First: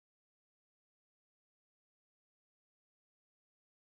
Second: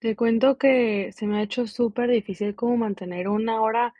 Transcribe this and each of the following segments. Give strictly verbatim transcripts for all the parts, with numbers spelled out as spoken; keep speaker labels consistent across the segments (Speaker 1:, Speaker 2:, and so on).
Speaker 1: Te cuento que se me ha hecho súper difícil como mantener una hora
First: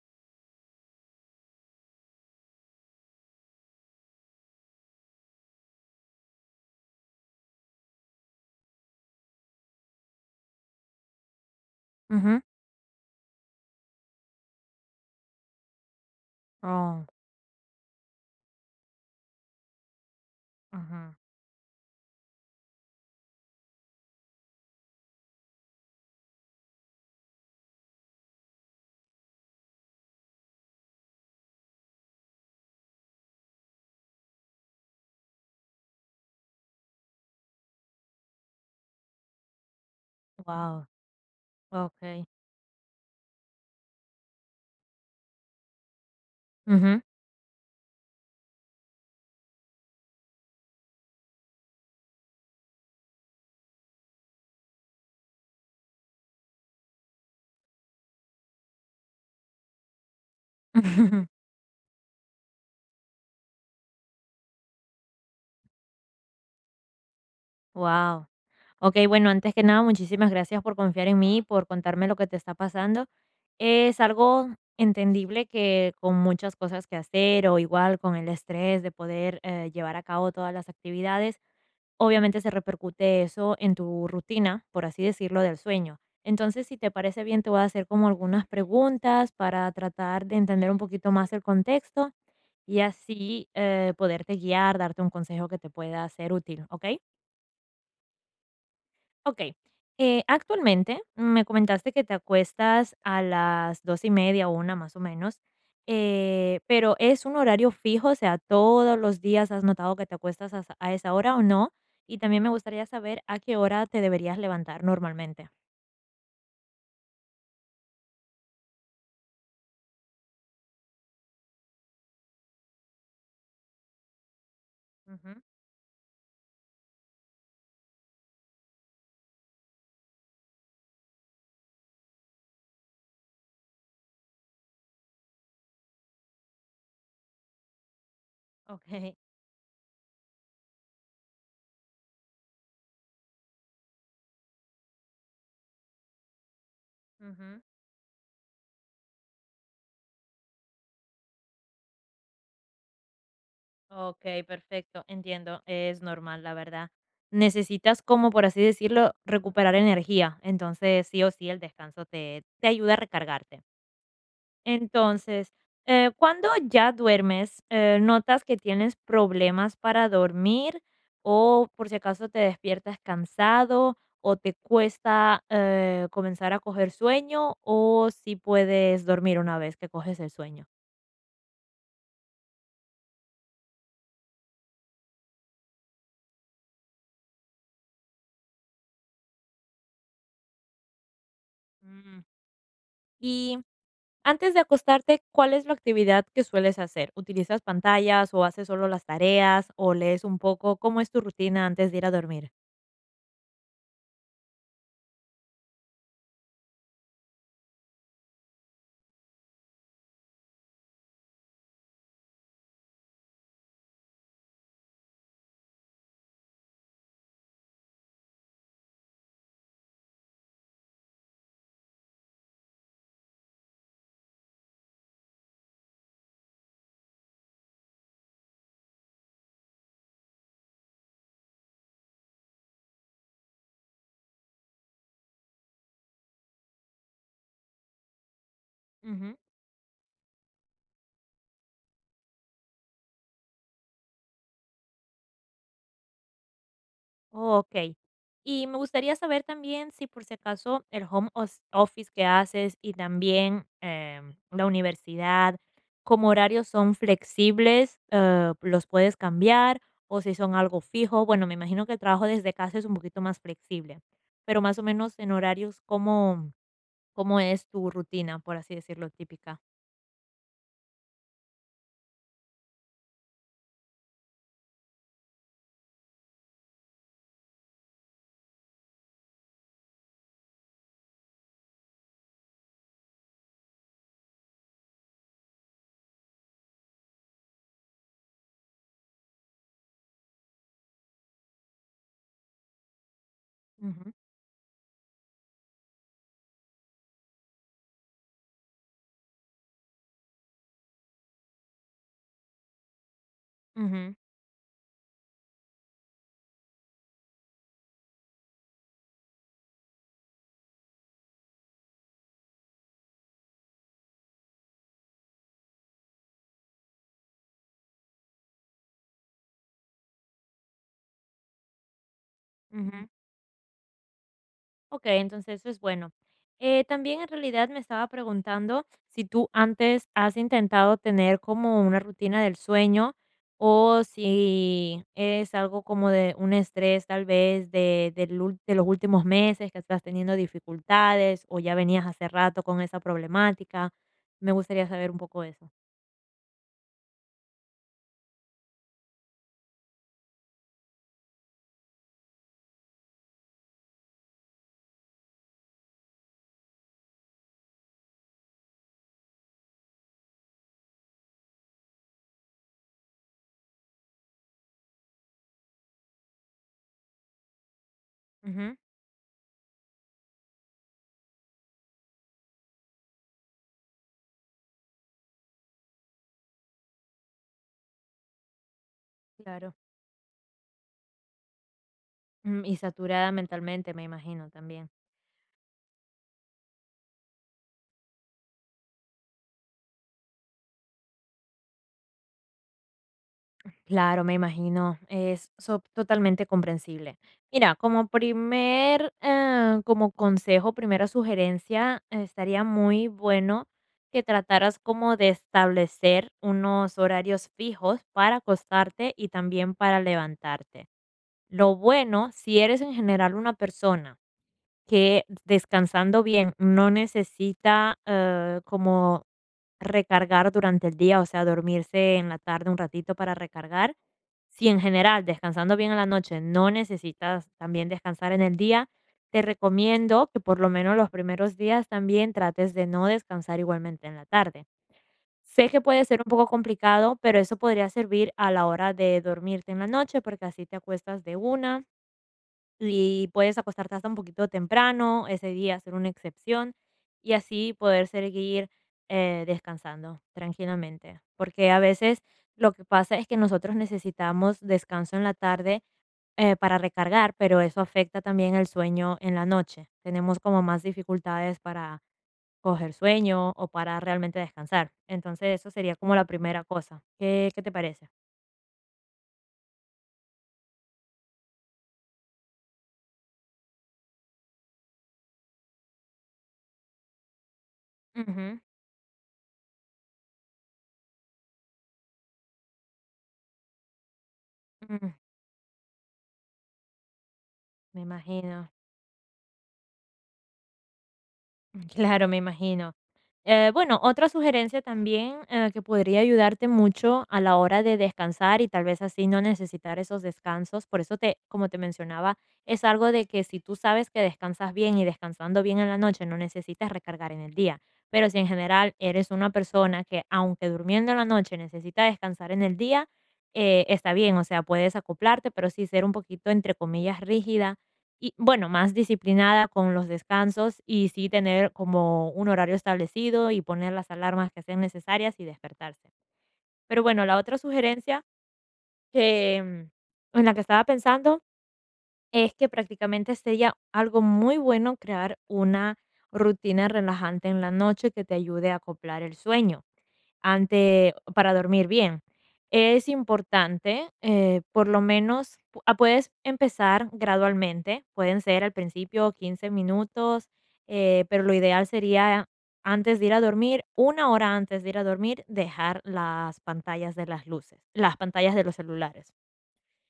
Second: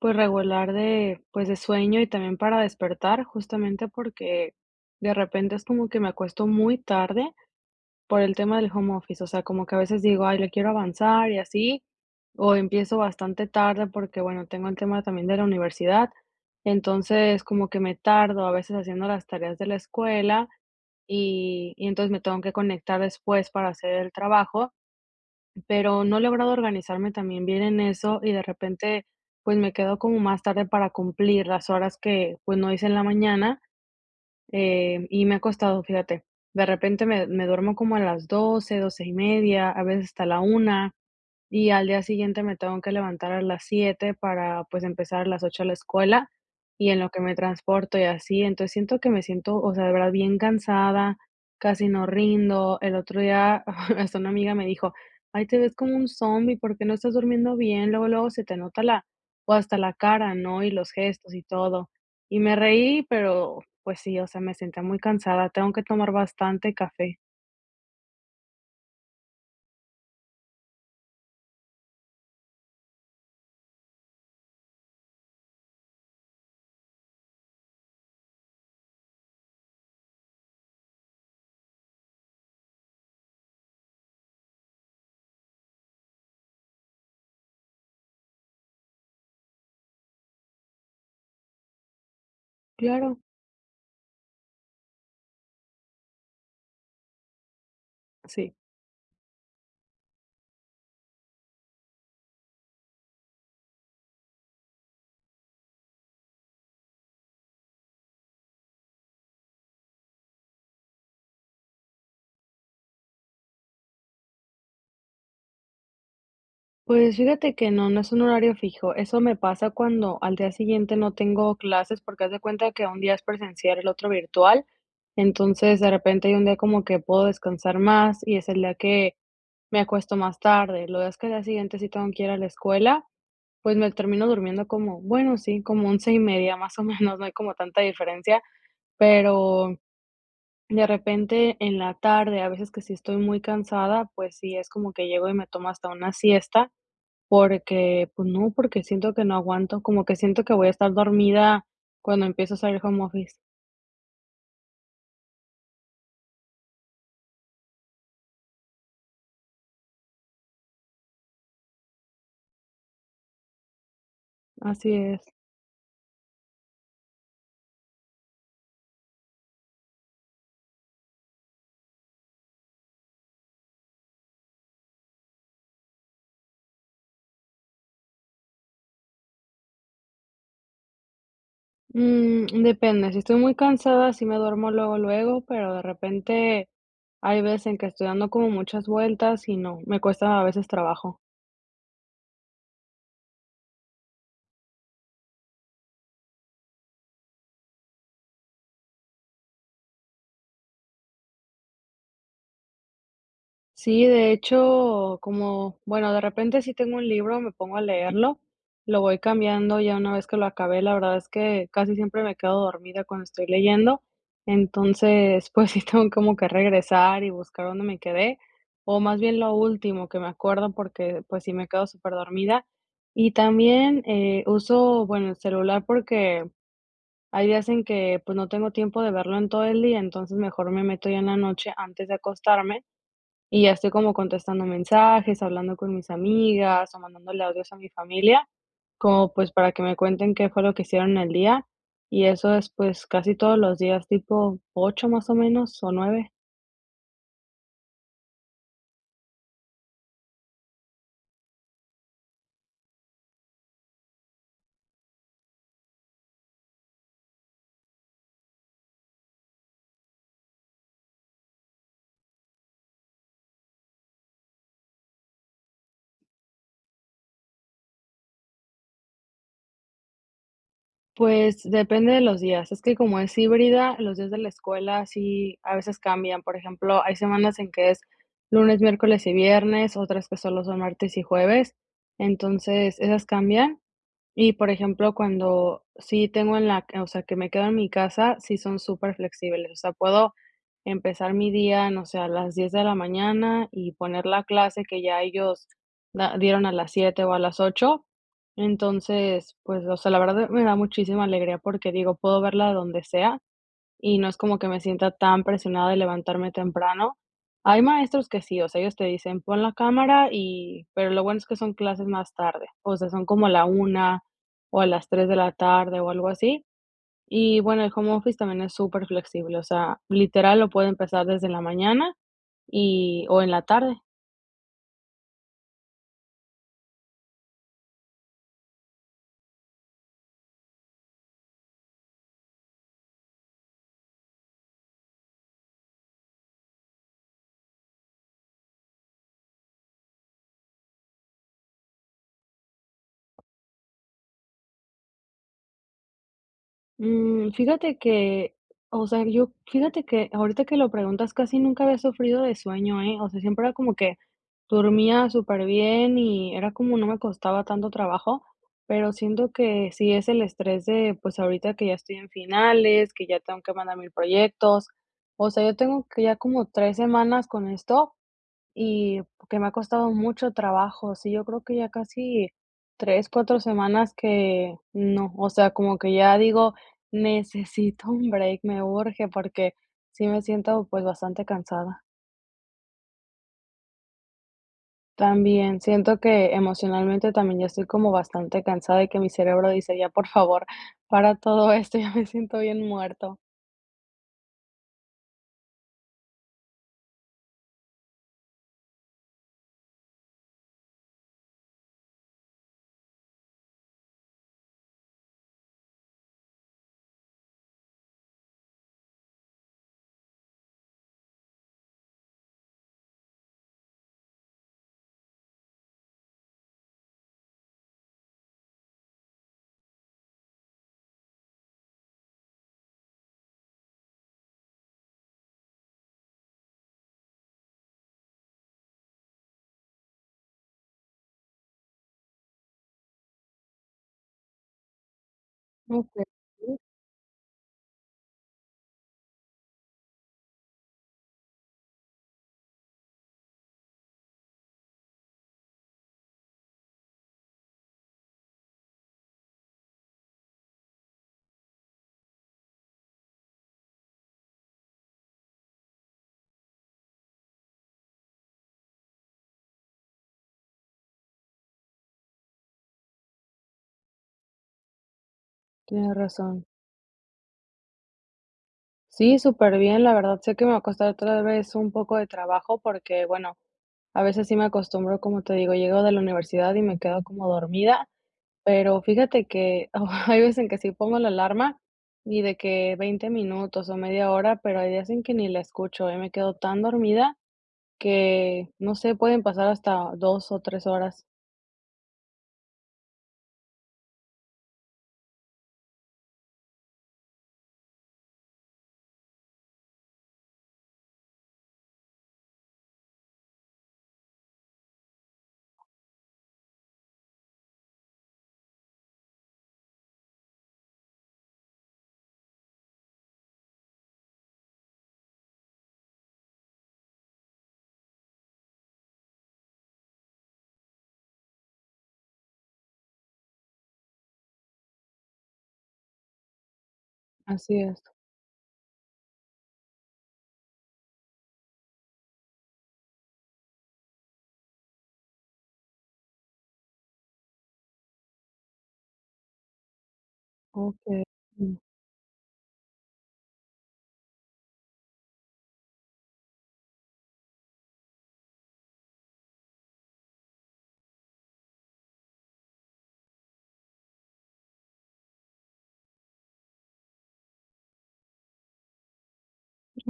Speaker 1: pues regular de pues de sueño y también para despertar, justamente porque de repente es como que me acuesto muy tarde por el tema del home office, o sea, como que a veces digo, ay, le quiero avanzar y así,
Speaker 2: Ujú.
Speaker 1: o empiezo bastante tarde porque bueno, tengo el tema también de la universidad,
Speaker 2: Oh,
Speaker 1: entonces como que me tardo a veces haciendo las tareas de la escuela
Speaker 2: ujú.
Speaker 1: y, y entonces me tengo que conectar después para hacer el trabajo, pero no he logrado organizarme también bien en eso y de repente, pues me quedo como más tarde para cumplir las horas que, pues no hice en la mañana, eh, y me ha costado, fíjate. De repente me, me duermo como a las doce, doce y media, a veces hasta la
Speaker 2: Guau,
Speaker 1: una, y al día
Speaker 2: okey.
Speaker 1: siguiente me tengo que levantar a las siete para, pues, empezar a las ocho a la escuela y en
Speaker 2: Ujú.
Speaker 1: lo que me transporto y así. Entonces, siento que me siento, o sea, de verdad bien cansada, casi no rindo. El otro día hasta una amiga me dijo: "Ay, te ves como un zombie. ¿Por qué no estás durmiendo bien? Luego, luego se te nota la o hasta la cara, ¿no? Y los gestos y todo". Y me reí, pero, pues sí, o sea, me sentía muy cansada. Tengo que tomar bastante café.
Speaker 2: Wow. Okey, bueno, antes que nada, muchísimas gracias por confiar en mí, por contarme lo que te está pasando. Es algo entendible que con muchas cosas que hacer o igual con el estrés de poder, eh, llevar a cabo todas las actividades, obviamente se repercute eso en tu rutina, por así decirlo, del sueño. Entonces, si te parece bien, te voy a hacer como algunas preguntas para tratar de entender un poquito más el contexto y
Speaker 1: Claro,
Speaker 2: así eh, poderte guiar, darte un consejo que te pueda ser útil, ¿ok?
Speaker 1: sí.
Speaker 2: Ok. Eh, actualmente me comentaste que te acuestas a las dos y media o una más o menos, eh, pero ¿es un horario fijo? O sea, ¿todos los días has notado que te acuestas a, esa a esa hora o no? Y también me gustaría saber a qué hora te deberías levantar normalmente.
Speaker 1: Pues fíjate que no, no es un horario fijo. Eso me pasa cuando al día siguiente no tengo clases, porque haz de cuenta que un día es presencial, el otro virtual.
Speaker 2: Ujú.
Speaker 1: Entonces, de repente hay un día como que puedo descansar más y es el día que me acuesto más tarde. Lo días que al día siguiente sí tengo que ir a la escuela, pues me termino durmiendo como, bueno, sí, como once y media más o menos, no hay como tanta diferencia,
Speaker 2: Ok.
Speaker 1: pero de repente en la tarde, a veces que sí estoy muy cansada, pues sí es como que llego y me tomo hasta una siesta
Speaker 2: Ujú.
Speaker 1: porque, pues no, porque siento que no aguanto, como que siento que voy a estar dormida cuando empiezo a salir home office.
Speaker 2: Okey, perfecto, entiendo, es normal, la verdad. Necesitas, como por así decirlo, recuperar energía, entonces, sí o sí, el descanso te te ayuda a recargarte.
Speaker 1: Así es.
Speaker 2: Entonces, eh, cuando ya duermes, eh, ¿notas que tienes problemas para dormir o, por si acaso, te despiertas cansado o te cuesta, eh, comenzar a coger sueño o si puedes dormir una vez que coges el sueño?
Speaker 1: Mm, depende, si estoy muy cansada, sí me duermo luego, luego, pero de repente hay veces en que estoy dando como muchas vueltas y no, me cuesta a veces trabajo.
Speaker 2: Mm, y Antes de acostarte, ¿cuál es la actividad que sueles hacer? ¿Utilizas pantallas o haces solo las tareas o lees un poco? ¿Cómo es tu rutina antes de ir a dormir?
Speaker 1: Sí, de hecho, como, bueno, de repente si tengo un libro, me pongo a leerlo, lo voy cambiando ya una vez que lo acabé. La verdad es que casi siempre me quedo dormida cuando estoy leyendo, entonces, pues sí tengo como que regresar y buscar dónde me quedé, o más bien lo último que me acuerdo porque pues sí me quedo súper dormida. Y también eh, uso, bueno, el celular porque hay días en que pues no tengo tiempo de verlo en todo el día, entonces mejor me meto ya en la noche antes de acostarme y ya estoy como contestando mensajes, hablando con mis amigas o mandándole audios a mi familia, como
Speaker 2: Ujú.
Speaker 1: pues para que me cuenten qué fue lo que hicieron el día. Y eso es pues casi todos los días, tipo ocho más o menos o nueve.
Speaker 2: Oh, ok. Y me gustaría saber también si por si acaso el home os- office que haces y también em, la universidad, como horarios son flexibles, eh, los puedes cambiar o si son algo fijo. Bueno, me imagino que el trabajo desde casa es un poquito más flexible, pero más o menos en horarios, como ¿cómo es tu rutina, por así decirlo, típica?
Speaker 1: Pues depende de los días. Es que como es híbrida, los días de la escuela sí a veces cambian. Por ejemplo, hay semanas en que es lunes, miércoles y viernes, otras que solo son martes y jueves. Entonces, esas cambian. Y, por ejemplo, cuando sí tengo en la o sea, que me quedo en mi casa, sí son súper flexibles. O sea, puedo empezar mi día, no sé, a las diez de la mañana y
Speaker 2: Ujú,
Speaker 1: poner la clase que ya ellos da dieron a las siete o a las ocho. Entonces, pues, o sea, la verdad me da muchísima alegría porque digo, puedo verla donde sea
Speaker 2: ujú,
Speaker 1: y no es como que me sienta tan presionada de levantarme temprano. Hay maestros que sí, o sea, ellos te dicen: "Pon la cámara", y pero lo bueno es que son clases más tarde, o sea, son como a la una o a las tres de la tarde o algo así. Y bueno, el home office también es súper flexible. O sea, literal lo puede empezar desde la mañana
Speaker 2: ujú.
Speaker 1: y o en la tarde.
Speaker 2: Ok, entonces eso es bueno. Eh, también en realidad me estaba preguntando si tú antes has intentado tener como una rutina del sueño o si es algo como de un estrés tal vez de, del ul- de los últimos meses que estás teniendo dificultades o ya venías hace rato con esa problemática. Me gustaría saber un poco eso.
Speaker 1: Mm, fíjate que, o sea, yo fíjate que ahorita que lo preguntas, casi nunca había sufrido de sueño, ¿eh? O sea, siempre era como que dormía súper bien y era como no me costaba tanto trabajo, pero siento que sí es el estrés de, pues ahorita que ya estoy en finales, que ya tengo que mandar mil proyectos, o sea, yo tengo que ya como tres semanas con esto
Speaker 2: Ujú.
Speaker 1: y que me ha costado mucho trabajo. Sí, yo creo que ya casi tres cuatro semanas que no, o sea, como que ya digo, necesito un break, me urge porque
Speaker 2: Claro.
Speaker 1: sí me siento pues bastante cansada.
Speaker 2: Mm, Y saturada mentalmente, me imagino también.
Speaker 1: También siento que emocionalmente también ya estoy como bastante cansada y que mi cerebro dice, ya por favor, para todo esto, ya me siento bien muerto.
Speaker 2: Claro, me imagino, es so totalmente comprensible. Mira, como primer, eh, como consejo, primera sugerencia, eh, estaría muy bueno que trataras como de establecer unos horarios fijos para acostarte y también para levantarte. Lo bueno, si eres en general una persona que descansando bien, no necesita, eh, como recargar durante el día, o sea, dormirse en la tarde un ratito para recargar. Si en general, descansando bien en la noche, no necesitas también descansar en el día, te recomiendo que por lo menos los primeros días también trates de no descansar igualmente en la tarde. Sé que puede ser
Speaker 1: Okey,
Speaker 2: un poco complicado, pero eso podría servir a la hora de dormirte en la noche, porque así te acuestas de una y puedes acostarte hasta un poquito temprano, ese día hacer una excepción y así poder seguir eh, descansando tranquilamente. Porque a veces lo que pasa es que nosotros necesitamos descanso en la tarde eh, para recargar, pero eso afecta también el sueño en la noche. Tenemos como más dificultades para coger sueño o para realmente descansar. Entonces eso sería
Speaker 1: tienes
Speaker 2: como la primera
Speaker 1: razón.
Speaker 2: cosa. ¿Qué, qué te parece?
Speaker 1: Sí, súper bien la verdad. Sé que me va a costar otra vez un poco de trabajo porque, bueno, a veces sí me acostumbro, como te digo, llego de la universidad y me quedo como dormida,
Speaker 2: Ujú,
Speaker 1: pero fíjate que hay veces en que sí pongo la alarma y de que veinte minutos o media hora, pero hay días
Speaker 2: ujú,
Speaker 1: en que ni la escucho, y me quedo tan dormida
Speaker 2: me
Speaker 1: que,
Speaker 2: imagino.
Speaker 1: no sé, pueden pasar hasta dos o tres horas.
Speaker 2: Claro, me imagino. Eh, bueno, otra sugerencia también eh, que podría ayudarte mucho a la hora de descansar y tal vez así no necesitar esos descansos. Por eso te, como te mencionaba, es algo de que si tú sabes que descansas bien y descansando bien en la noche, no necesitas recargar en el día. Pero si en general eres una persona que, aunque durmiendo en la noche, necesita descansar en el día, eh, está bien, o sea, puedes acoplarte, pero sí ser un poquito, entre comillas, rígida y bueno, más disciplinada con los descansos y sí tener como un horario establecido y poner las alarmas que sean necesarias y despertarse. Pero bueno, la otra
Speaker 1: Así es.
Speaker 2: sugerencia que, mm, en la que estaba pensando es que prácticamente sería algo muy bueno crear una rutina relajante en la noche que te ayude a acoplar el sueño ante
Speaker 1: Okey.
Speaker 2: para
Speaker 1: Mm,
Speaker 2: dormir bien. Es importante, eh, por lo menos, pu- ah, puedes empezar gradualmente, pueden ser al principio quince minutos, eh, pero lo ideal sería antes de ir a dormir, una hora antes de ir a dormir, dejar las pantallas de las luces, las pantallas de los celulares.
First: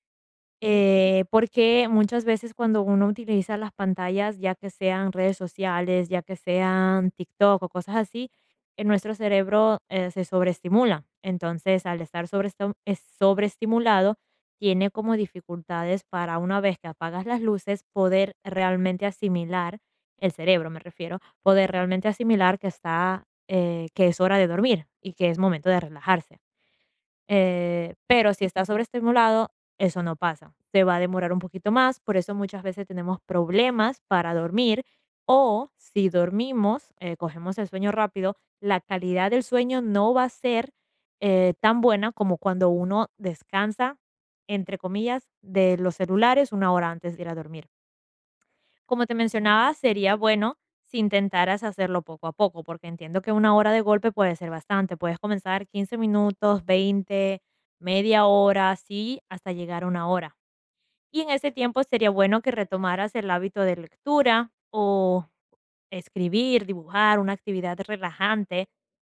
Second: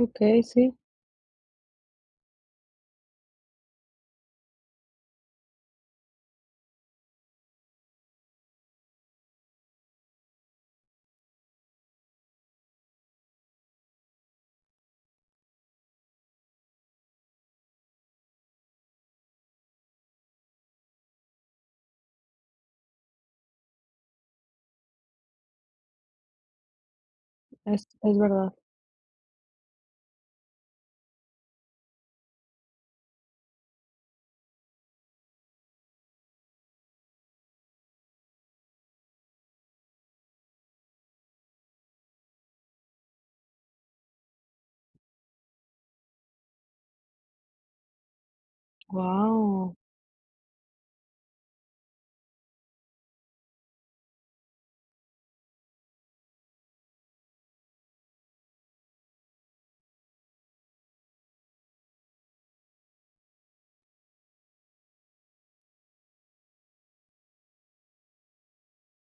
Speaker 1: okey, sí,
Speaker 2: Eh, porque muchas veces cuando uno utiliza las pantallas, ya que sean redes sociales, ya que sean TikTok o cosas así, eh, nuestro cerebro eh, se sobreestimula. Entonces, al estar sobreestim- es- sobreestimulado, tiene como dificultades para una vez que apagas las luces, poder realmente asimilar, el cerebro me refiero, poder realmente asimilar que está, eh, que es hora de dormir y que es momento de relajarse.
Speaker 1: es
Speaker 2: Eh,
Speaker 1: es
Speaker 2: pero si
Speaker 1: verdad.
Speaker 2: está sobreestimulado, eso no pasa. Se va a demorar un poquito más, por eso muchas veces tenemos problemas para dormir o si dormimos, eh, cogemos el sueño rápido, la calidad del sueño no va a ser eh, tan buena como cuando uno descansa, entre comillas, de los celulares una hora antes de ir a dormir. Como te mencionaba,
Speaker 1: Wow.
Speaker 2: sería bueno si intentaras hacerlo poco a poco, porque entiendo que una hora de golpe puede ser bastante. Puedes comenzar quince minutos, veinte, media hora, así hasta llegar a una hora. Y en ese tiempo sería bueno que retomaras el hábito de lectura o escribir, dibujar, una actividad relajante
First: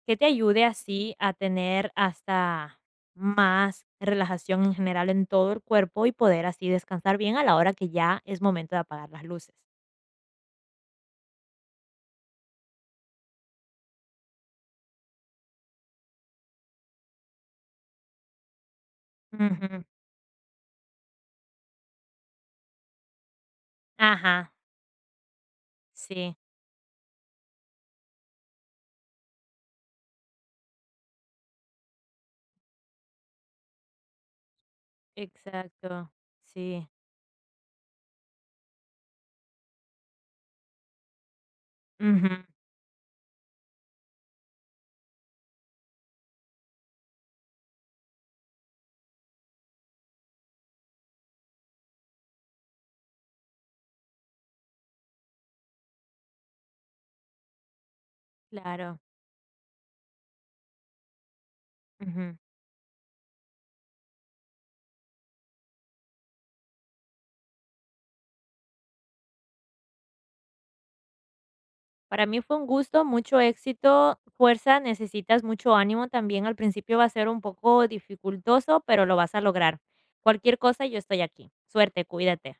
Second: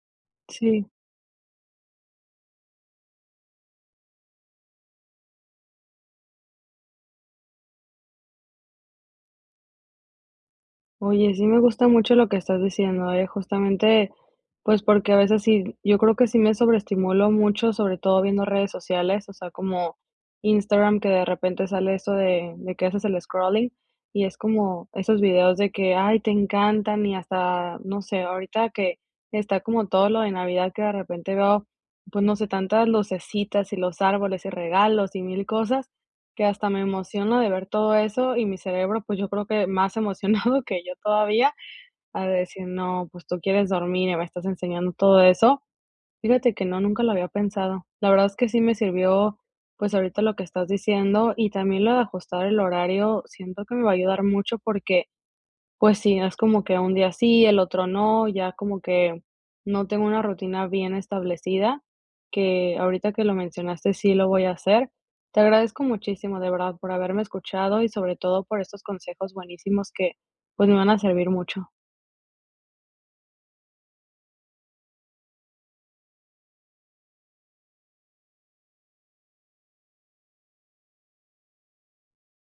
Speaker 2: que te ayude
Speaker 1: Sí.
Speaker 2: así a tener hasta más relajación en general en todo el cuerpo y poder así descansar bien a la hora que ya es momento de apagar las luces.
Speaker 1: Oye, sí me gusta mucho lo que estás diciendo, ¿eh? Justamente, pues porque a veces sí, yo creo que sí me sobreestimulo mucho, sobre todo viendo redes sociales, o sea,
Speaker 2: Ujú.
Speaker 1: como Instagram, que de repente sale esto de, de que haces el scrolling y es
Speaker 2: Ajá,
Speaker 1: como esos videos de que, ay, te
Speaker 2: sí,
Speaker 1: encantan y hasta, no sé, ahorita que está como todo lo de Navidad que de repente veo, pues no sé, tantas lucecitas y los árboles y regalos y mil cosas
Speaker 2: exacto,
Speaker 1: que hasta me
Speaker 2: sí,
Speaker 1: emociona de ver todo eso y mi cerebro, pues, yo creo que más emocionado que yo todavía, a
Speaker 2: ujú,
Speaker 1: decir: "No, pues, tú quieres dormir y me estás enseñando todo eso". Fíjate que no, nunca lo había pensado. La verdad es que sí me sirvió, pues, ahorita lo que estás diciendo, y también lo de ajustar el horario, siento que me va a ayudar mucho porque pues sí, es como que un día sí, el otro no, ya como
Speaker 2: claro,
Speaker 1: que no tengo una rutina bien establecida,
Speaker 2: ujú.
Speaker 1: que ahorita que lo mencionaste sí lo voy a hacer. Te agradezco muchísimo, de verdad, por haberme escuchado y sobre todo por estos consejos buenísimos que pues me van a servir mucho.
Speaker 2: Para mí fue un gusto, mucho éxito, fuerza, necesitas mucho ánimo también, al principio va a ser un poco dificultoso, pero lo vas a lograr. Cualquier cosa, yo estoy aquí. Suerte, cuídate.